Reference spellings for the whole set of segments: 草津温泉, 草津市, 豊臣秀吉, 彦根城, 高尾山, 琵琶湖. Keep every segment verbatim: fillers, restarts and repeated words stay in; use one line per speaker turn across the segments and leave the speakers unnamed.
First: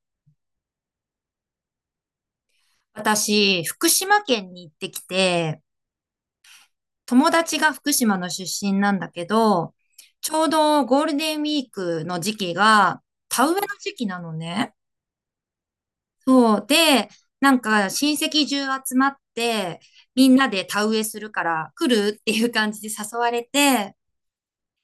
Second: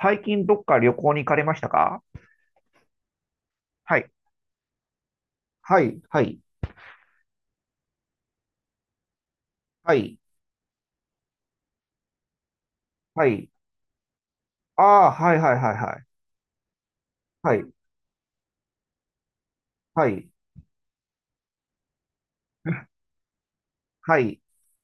最近どっか旅行に行かれましたか？
私、福
はい。
島県に行ってきて、
はい。はい。
友達が福島の出身なんだけど、
はい。
ちょうどゴールデンウィークの時期が
は
田
い。
植えの時期なのね。
ああ、はいはいはいは
そう。で、
い。
な
は
ん
い。
か親戚中集まって、
は
み
い。
んなで田植えするから来るっていう感じで 誘われて、
はい。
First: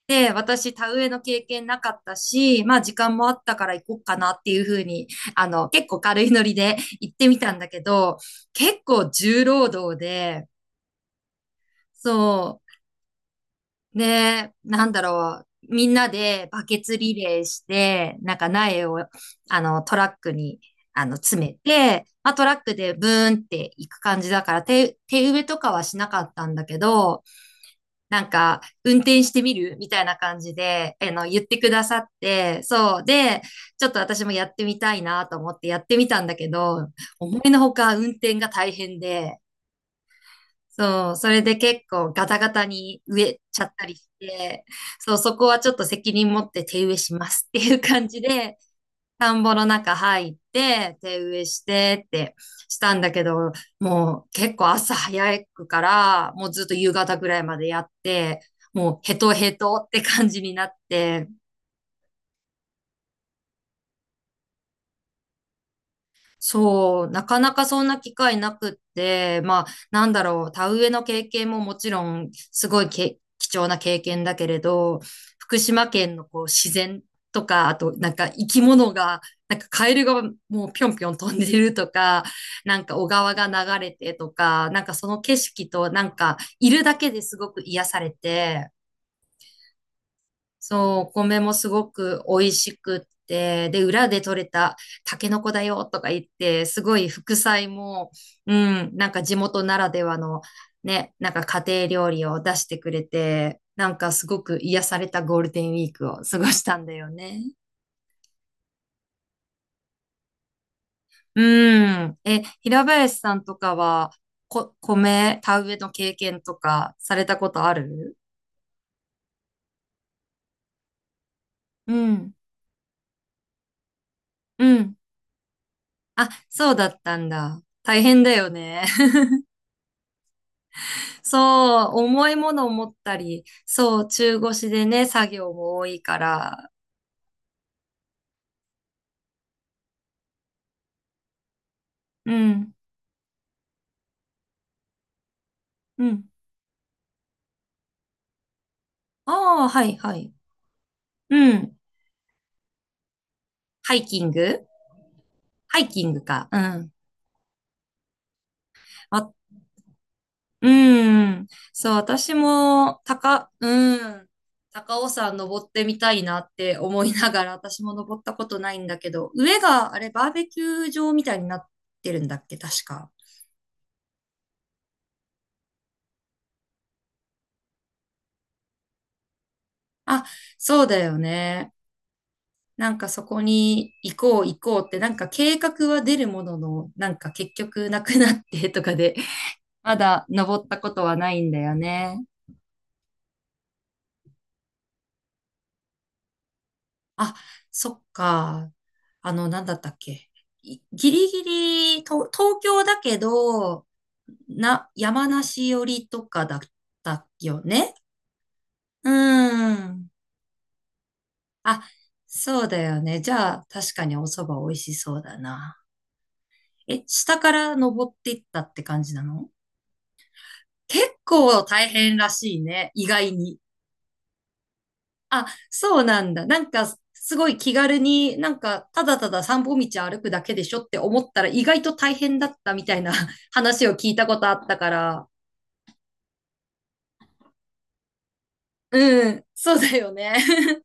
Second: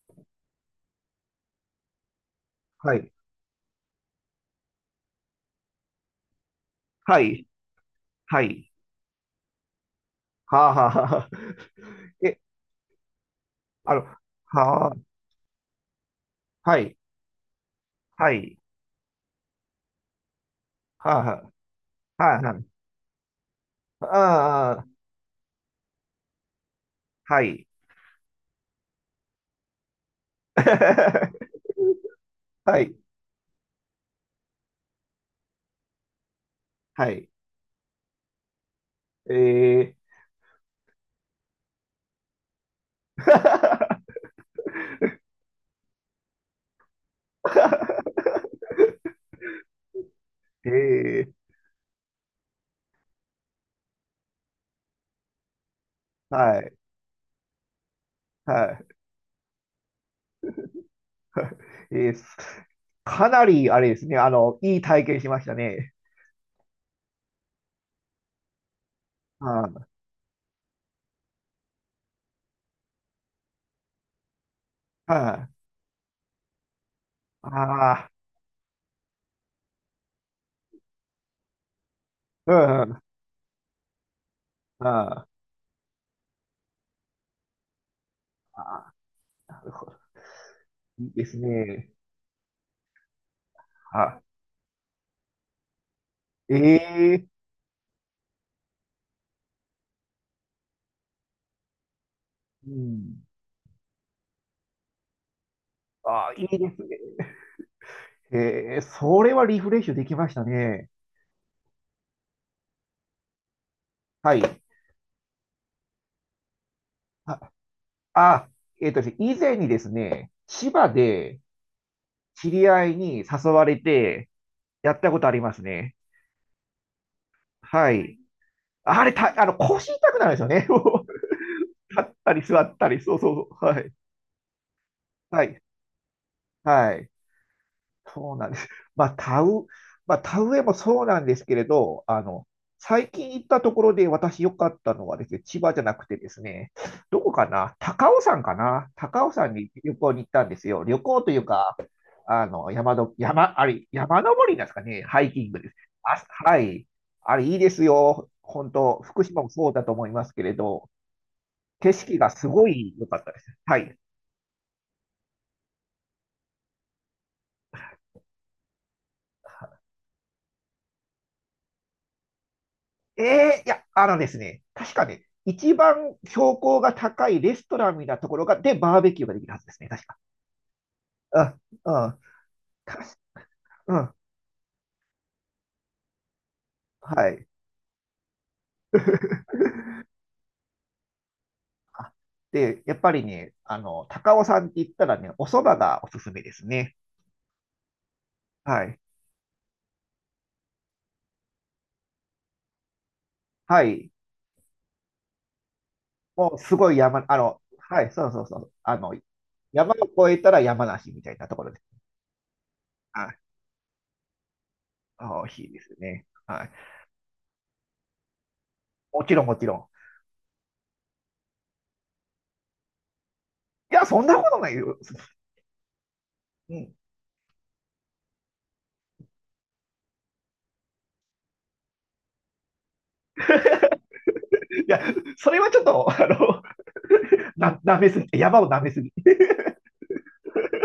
で、私田植えの経験なかったし、まあ
は
時
い。
間もあったから行こうかなっていうふうに、あの、結構軽いノリで行っ
は
てみ
い。
たんだけど、
はい。
結構重労働で、
はあ、はあ、はあ。え、
そ
あ
う。
の、
で、な
はあ、
んだろう。みんなでバ
は
ケ
い。
ツリレーして、
は
なんか
い。
苗を、あの、トラックに、あの、
はあ、は
詰めて、
あ、
まあ、
はあ、
トラッ
は
クでブーンって行く感じだから、
あ、ああ
手、手植えとかはしなかったんだけど、
はい。
なんか、運転してみるみたいな感じ で、あの、言ってくださって、
はい。
そう。で、ちょっと私もやってみたいなと思ってやってみたんだけど、
はい。
思いのほか運転が大変で、
ええ
そう、それで結構ガタガタに植えちゃったりし
ー、
て、そう、そこはちょっと責任持って手植えしますっていう感じで、田んぼの中入っ
え
て、手
え
植
ー、
えしてってしたんだけど、もう結構朝早くから、もう
は
ずっ
い。
と夕方ぐらいまでやって、
は
もうヘトヘトって感じになって、
い。えー、かなり、あれですね、あの、いい体験しましたね。
そう、なかなかそんな機会なくって、
う
ま
ん、う
あ、
ん。
なんだろう、田植えの経験ももちろん、すごいけ貴重な経験だけれど、
あ
福島県のこう自然とか、あと
あ、
なんか生き物が、なんかカエルがもうぴょんぴょん飛んでるとか、
う
な
ん、う
んか
ん。
小川が流れてとか、なんかその
あ
景色となんかいるだけですごく癒されて、
あ、
そう、
い
お
いです
米もすご
ね。
く美味しくって、で、裏で
は
採れたタケノコだよとか言って、すごい
ええ
副菜も、うん、なんか地元ならではの、ね、なんか家庭料理を出し
う
てくれ
ん。
て、なんかすごく癒されたゴールデンウィークを
ああ、
過
い
ご
いで
した
す
んだよ
ね。
ね。
ええ、それはリフレッシュできましたね。
うん。え、平林さんとかは、
はい。
こ、米、田植えの経験とかされたこ
あ、
とある？
あ、えっと、以前にですね、千葉で
うん。
知り合いに誘われて
う
や
ん。
ったことありますね。
あ、そうだったんだ。
は
大
い。
変だよね。
あれ、た、あの、腰痛くなるんですよね。
そう、
立っ
重
た
い
り
も
座
のを
った
持っ
り、そ
た
うそう
り、
そう。はい。
そう、中腰でね、作
は
業
い。
も多いから。
はい。そうなんです。まあ、田植、まあ、田植えもそうなんですけれど、あ
う
の、
ん、
最近行ったところで私良かったのはですね、千葉じゃな
う
くてで
ん。
すね、どこかな、高尾山かな、高尾山
ああ、
に
は
旅
い、
行
は
に行っ
い。
たんですよ。旅行という
う
か、
ん。
あの、山の、山、あれ、
ハイ
山
キン
登りなん
グ
ですかね、ハイキングです。
ハイキン
あ、
グか。
は
う
い。
ん。
あれ、いいですよ。本当、福
あ、
島もそうだと思いますけれ
う
ど、
ん。そ
景
う、
色が
私
すごい
も、
良かったです。
高、
は
う
い。
ん。高尾山登ってみたいなって思いながら、私も登ったことないんだけど、上が、あれ、バーベキュー場みたいになってるんだっけ、確か。
ええ、いや、あのですね、確かね、一番標高が高いレストランみたいなところが、で、バーベキューができるはずですね、確か。
あ、そうだよ
うん、
ね。
うん、
なん
確
か
か、
そこに
うん、
行こう行こうって、なんか計画は出るものの、なん
は
か
い。
結局なくなってとかで、ま だ登ったことはないんだよ
あ、
ね。
で、やっぱりね、あの、高尾山って言ったらね、お蕎麦がおすすめですね。
あ、そっか。
はい。
あの、なんだったっけ。いギリギリ、と東京だけ
は
ど、
い。
な、山梨寄りとか
も
だ
う
っ
すごい山、
た
あの、
よね。
はい、そうそうそう。あ
うー
の、山
ん。
を越えたら山梨みたいなところで
あ、
す。
そうだよね。
は
じ
い。
ゃあ、確かにお蕎麦美味しそうだ
あ、美味しい
な。
ですね。はい。
え、下から登っていったって感じな
もちろん、
の？
もちろん。
結構大変らしいね、意外に。
いや、そんなことないよ。
あ、そうなんだ。なん
うん。
か、すごい気軽に、なんか、ただただ散歩道歩くだけでしょって思ったら、意外と大変だったみたいな 話を聞いたことあった
い
か
や、
ら。
それはちょっと、あの、な、舐めすぎ、山を舐めすぎ。
うん、そうだよね。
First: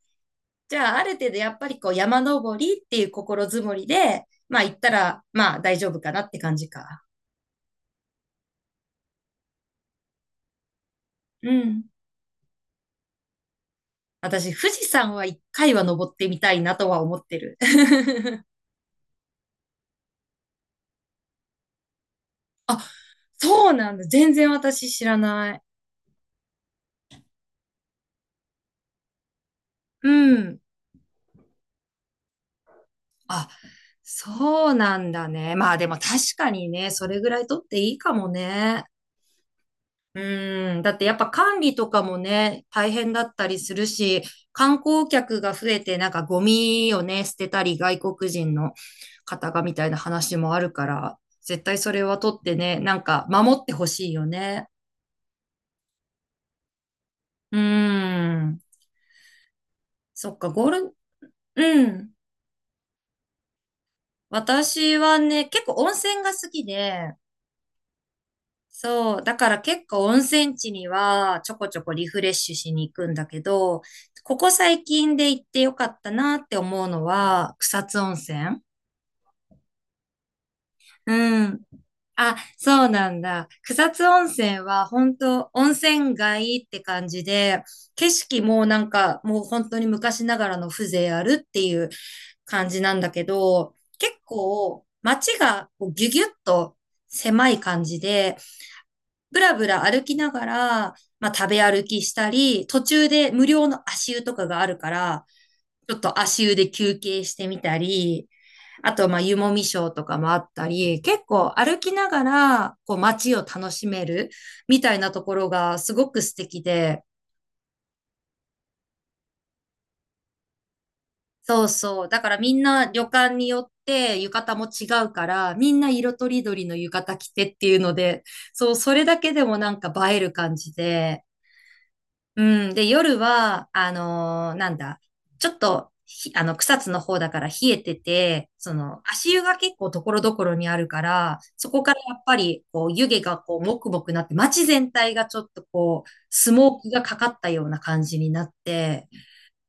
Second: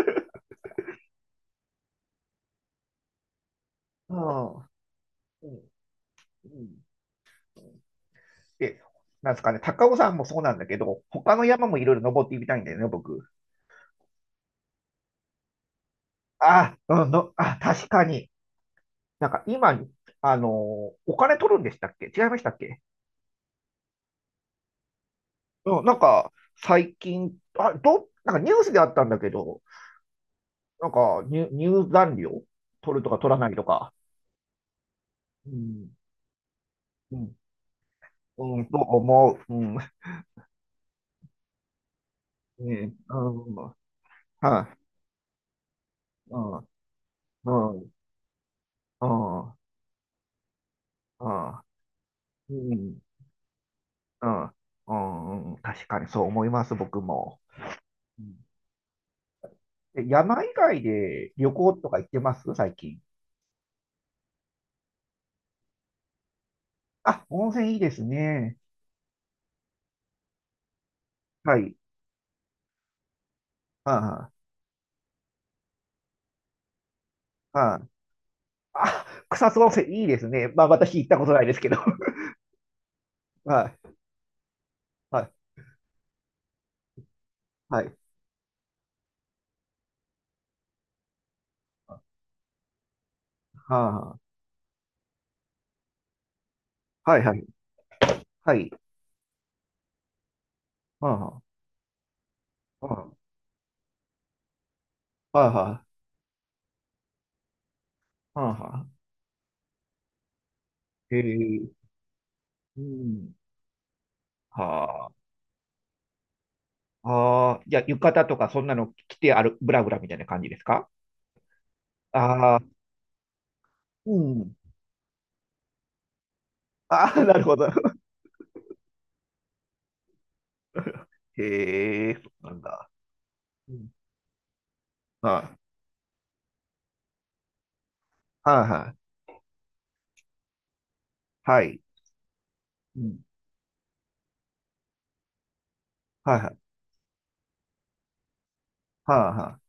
じゃあ、ある程度やっぱりこう、山登りっていう心づもり
う
で、まあ
ん、
行ったら、まあ大
う
丈夫かなって感じ
ん、
か。
で、なんですかね、高尾山もそうなんだけど、他の
う
山もい
ん。
ろいろ登ってみたいんだよね、僕。
私、富士山は一回は登ってみたい
あ、
なとは
うん、
思っ
の、
て
あ、
る。
確かに。なんか今、あのお金取るんでしたっけ？違いましたっけ？
あ、そうなんだ。全然私知らない。
うん、なんか、最近、あ、ど、なんかニュースであったんだけど、
うん。
なんか入、入山料取るとか取らな
あ、
いとか。
そうなんだ
う
ね。まあで
ん、
も確かにね、そ
う
れぐ
ん、
らい取っていいかも
うん、と
ね。
思う。うん、
うん。だってやっぱ管理とかもね、
う
大
ん、
変だった
うん、
りするし、
はい。
観光客が増えてなんか
う
ゴミをね、捨てた
ん、
り
うん、
外国人の
うん、うん、
方
う
がみたいな話もあるから、
ん、
絶対それは取っ
う
てね、
ん、
なんか守ってほしいよね。
うん、うん、確かにそう思います、僕も。
う
うん、
ん。
え、
そっ
山
か、
以
ゴー
外
ル、
で旅行
う
とか行っ
ん。
てます？最近。
私はね、結構温泉が好きで、
あ、温泉いいですね。
そう。だから結構温泉地にはちょ
は
こ
い。
ちょこリフレッシュしに行くんだけど、
あ
ここ最近で行ってよかったなって思うのは
あ、あ
草津温泉。
あ、あ、草津温泉いいですね。まあ私行ったことない
う
です
ん。
けど。
あ、そうなんだ。
は
草
い、
津温泉は本
はい、
当温泉街って感じで、
はい。
景色もなんかもう本当に昔ながらの風情あるっていう感じなんだけど、結
は
構街がこうギュギュッと
あ、はい、はい、
狭い感じで、
はい。
ぶらぶら歩きながら、
はあ、
まあ、
は
食べ歩きしたり、途中で無料の足湯とかがあるから、
あ、はあ、は
ちょっと足湯で休憩してみたり、
あ。は
あ
あ、
と、まあ、湯もみショーとかもあったり、
へ
結構
え、
歩きながら、
う
こう、
ん。
街を楽しめるみたい
は
な
あ。
ところがすごく素敵で、
ああ、じゃあ、浴衣とかそんなの着てある、ブラブラみたいな感じですか？
そうそう。だからみ
ああ
ん
ー、
な旅館によっ
う
て浴
ん。
衣も違うから、みんな色とりどりの浴
あ
衣
あ、
着
なる
て
ほ
って
ど。
いうので、そう、それだけでもなんか映える感じで、
へえ、そ
う
うなん
ん。で、
だ。
夜は、
うん。
あのーなんだ、
は
ちょ
い。
っと、ひあの、草津の方だから冷えてて、
はい
そ
は
の、
い。
足湯が結構ところどころにあるから、
は
そ
い。
こからやっぱり、こう、
う
湯
ん。
気がこう、もくもくなって、街全体がちょっとこう、
は
ス
い。
モークがかかったような感じになって、
はいは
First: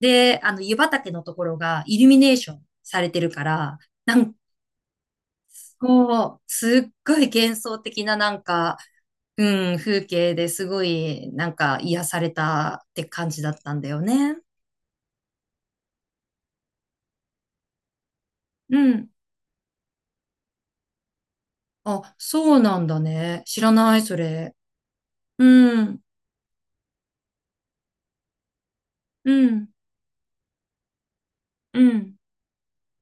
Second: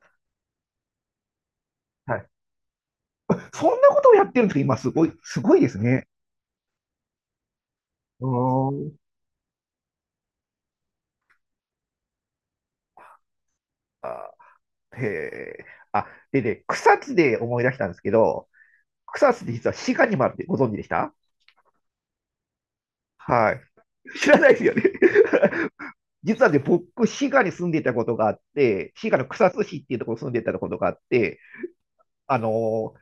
で、あの、湯畑のところがイル
い。は
ミネー
い。
ションされてるか
そん
ら、
なことを
な
やっ
んか
てるんですか？今、すごい、すごいですね。
こう、すっごい幻想的な
う
なん
ー
か、
ん。
うん、風景ですごい、なんか癒されたって感じだったんだよ
あ、
ね。
へえ。あ、でね、草津で思い出したんですけど、
うん。
草津って実は滋賀にもあるってご存知でした？
あ、そうなんだね。
は
知らない、そ
い。知らない
れ。
ですよね。
うん、
実はね、僕、滋賀に住んでいたことがあって、滋賀の
う
草津
ん、
市っていうところに住んでいたことがあって、
うん、
あのー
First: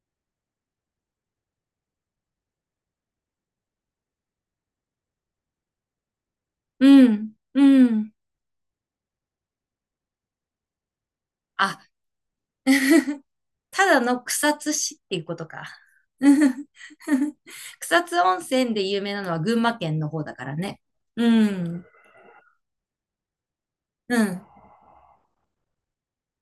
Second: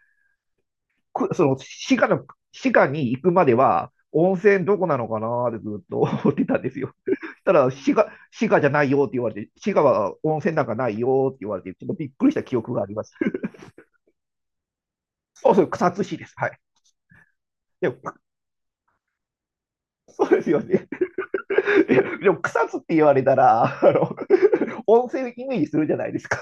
くその滋賀の、滋賀に行くまでは、温泉どこなのかなってずっと 思ってたんですよ。
う
そし
ん、
たら、
う
滋賀、
ん。
滋賀じゃないよって言われて、滋賀は温泉なんかないよって言われて、
あ、
ちょっとびっくりした記憶があります。
ただの草津市っていうこと
そうそ
か。
う、草津市です。はい。でも、
草津温泉で有名なのは群馬県の方
そう
だ
で
か
す
ら
よ
ね。
ね。
うん、
で、でも、草津って言われたら、あの、
うん、
温泉イメージするじゃないですか。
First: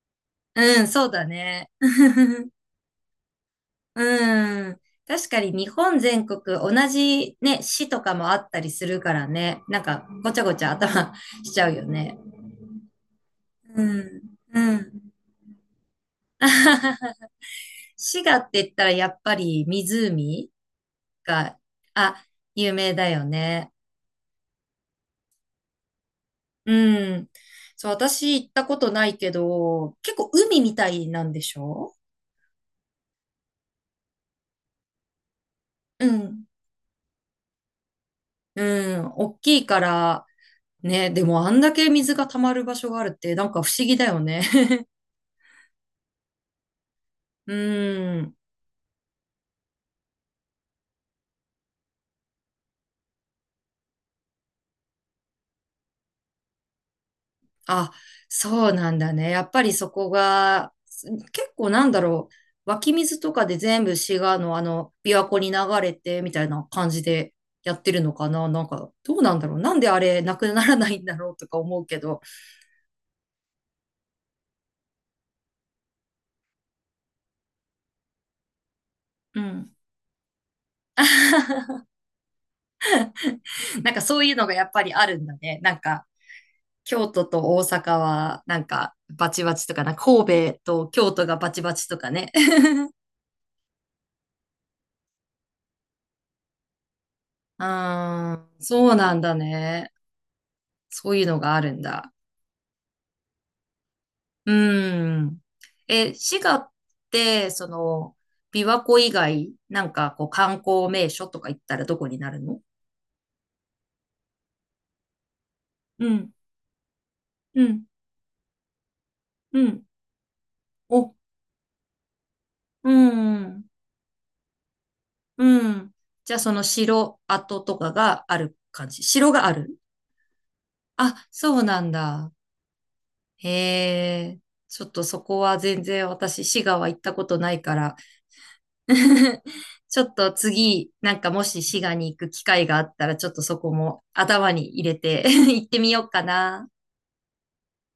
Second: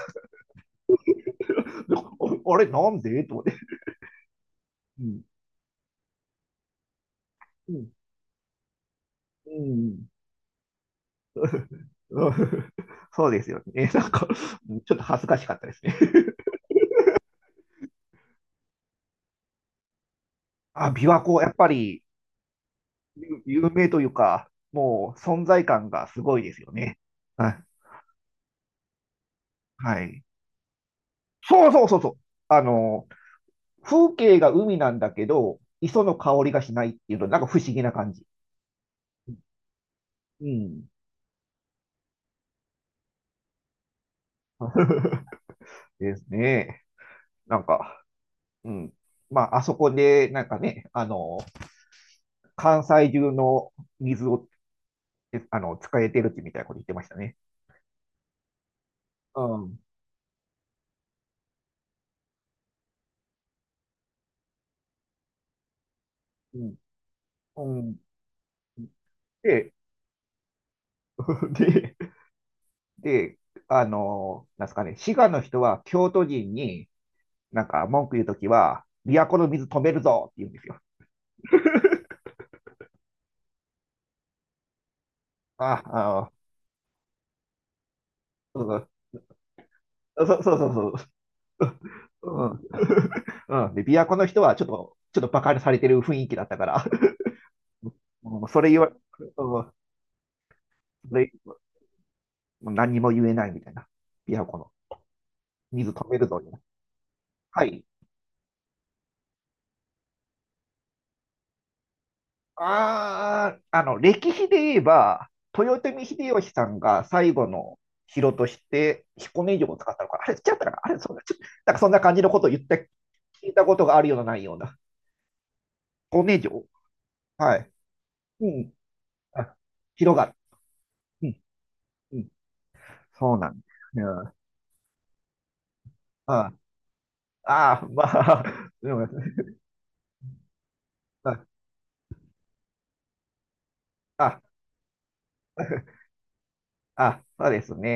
うん、そうだね。
あれ、なんでと思って。
うん。
うん。
確かに日本全国同じね、
う
市
ん。
とかもあったりするから
う
ね。なん
ん。
かごちゃごちゃ頭 しちゃう よね。
うん、そうですよ
う
ね。なん
ん、
か、
う
ちょっと
ん。
恥ずかしかったですね。
滋賀って言ったらやっぱり湖
あ、琵琶湖、やっ
が、
ぱり
あ、有名だよ
有有
ね。
名というか、もう存在感がすごいですよね。
うん。
はい。
そう、私行ったことないけど、
は
結
い。
構海みたいなんでし
そうそう
ょ？
そうそう。あの、風景が海なんだけど、磯
う
の香
ん。
りがしないっていうの、なんか不思議な感じ。
うん。大きいから、
うん。
ね、でもあんだけ水が溜まる場所があるって、なんか不思議だよね。
ですね。
う
なんか、
ん。
うん。まあ、あそこで、なんかね、あの、関西中の水を、えあの、使えてるってみたいなこと言ってましたね。
あ、そうなんだね。
う
やっぱり
ん。
そこが、す結構なんだろう。湧き水とかで全部滋賀のあの、琵琶湖に流れてみたい
う
な
ん。
感じでやっ
う
て
ん
るのかな。なんか、どうなんだろう。
で、
なんであれなくならないんだろうと か思う
で、
けど。
で、あの、なんですかね、滋賀の人は京都人になんか文句言うときは、都
う
の水
ん。
止めるぞって言うんですよ。
なんかそういうのがやっぱりあるんだね。なん
あ、あ
か、
の、
京都と大阪は、な
そ
ん
う
か、バチバチとかな、
そうそうそ
神
う
戸
そ
と
う。
京都がバチバチとかね。
うん。うん。で、琵琶湖の人はちょっと、ちょっとバカにされてる雰囲気だったから、
うー
うん、
ん、
それ言わ、う
そう
ん、
なんだ
そ
ね。そう
れ、
いうのがあるんだ。
もう何にも言えないみたいな。琵琶
う
湖の
ん。
水止
え、
めるぞ、
滋
みたい
賀
な。
って、
は
そ
い。
の、琵琶湖以外、なんかこう観光名所とか行ったらどこになるの？
ああ、あの、歴史で言えば、豊臣
うん、
秀吉さんが最後
う
の
ん、
城として彦根
う
城を
ん。
使ったのか、あれ、違ったかな、あれ、そ
お、
うだ、ちょっとなんかそんな感じのことを言った、聞
う
いた
ん、
ことがあるような、ないような。
うん。
彦
じゃ
根
あその
城。
城
は
跡
い。
とかがあ
う
る
ん。
感じ。城があ
あ、
る？
広がる。う
あ、
ん。
そうなん
うん。
だ。
そうな
へ
んです。うん。あ
え。ちょっとそこは全然私、
あ、
滋賀は行ったことないか
ああ、
ら、
まあ、う ん、
ちょっと次、なんか
あ、
もし滋賀に行く機会があったら、ちょっとそこも
あ、
頭に入れて 行ってみようかな。
あ、そうですね。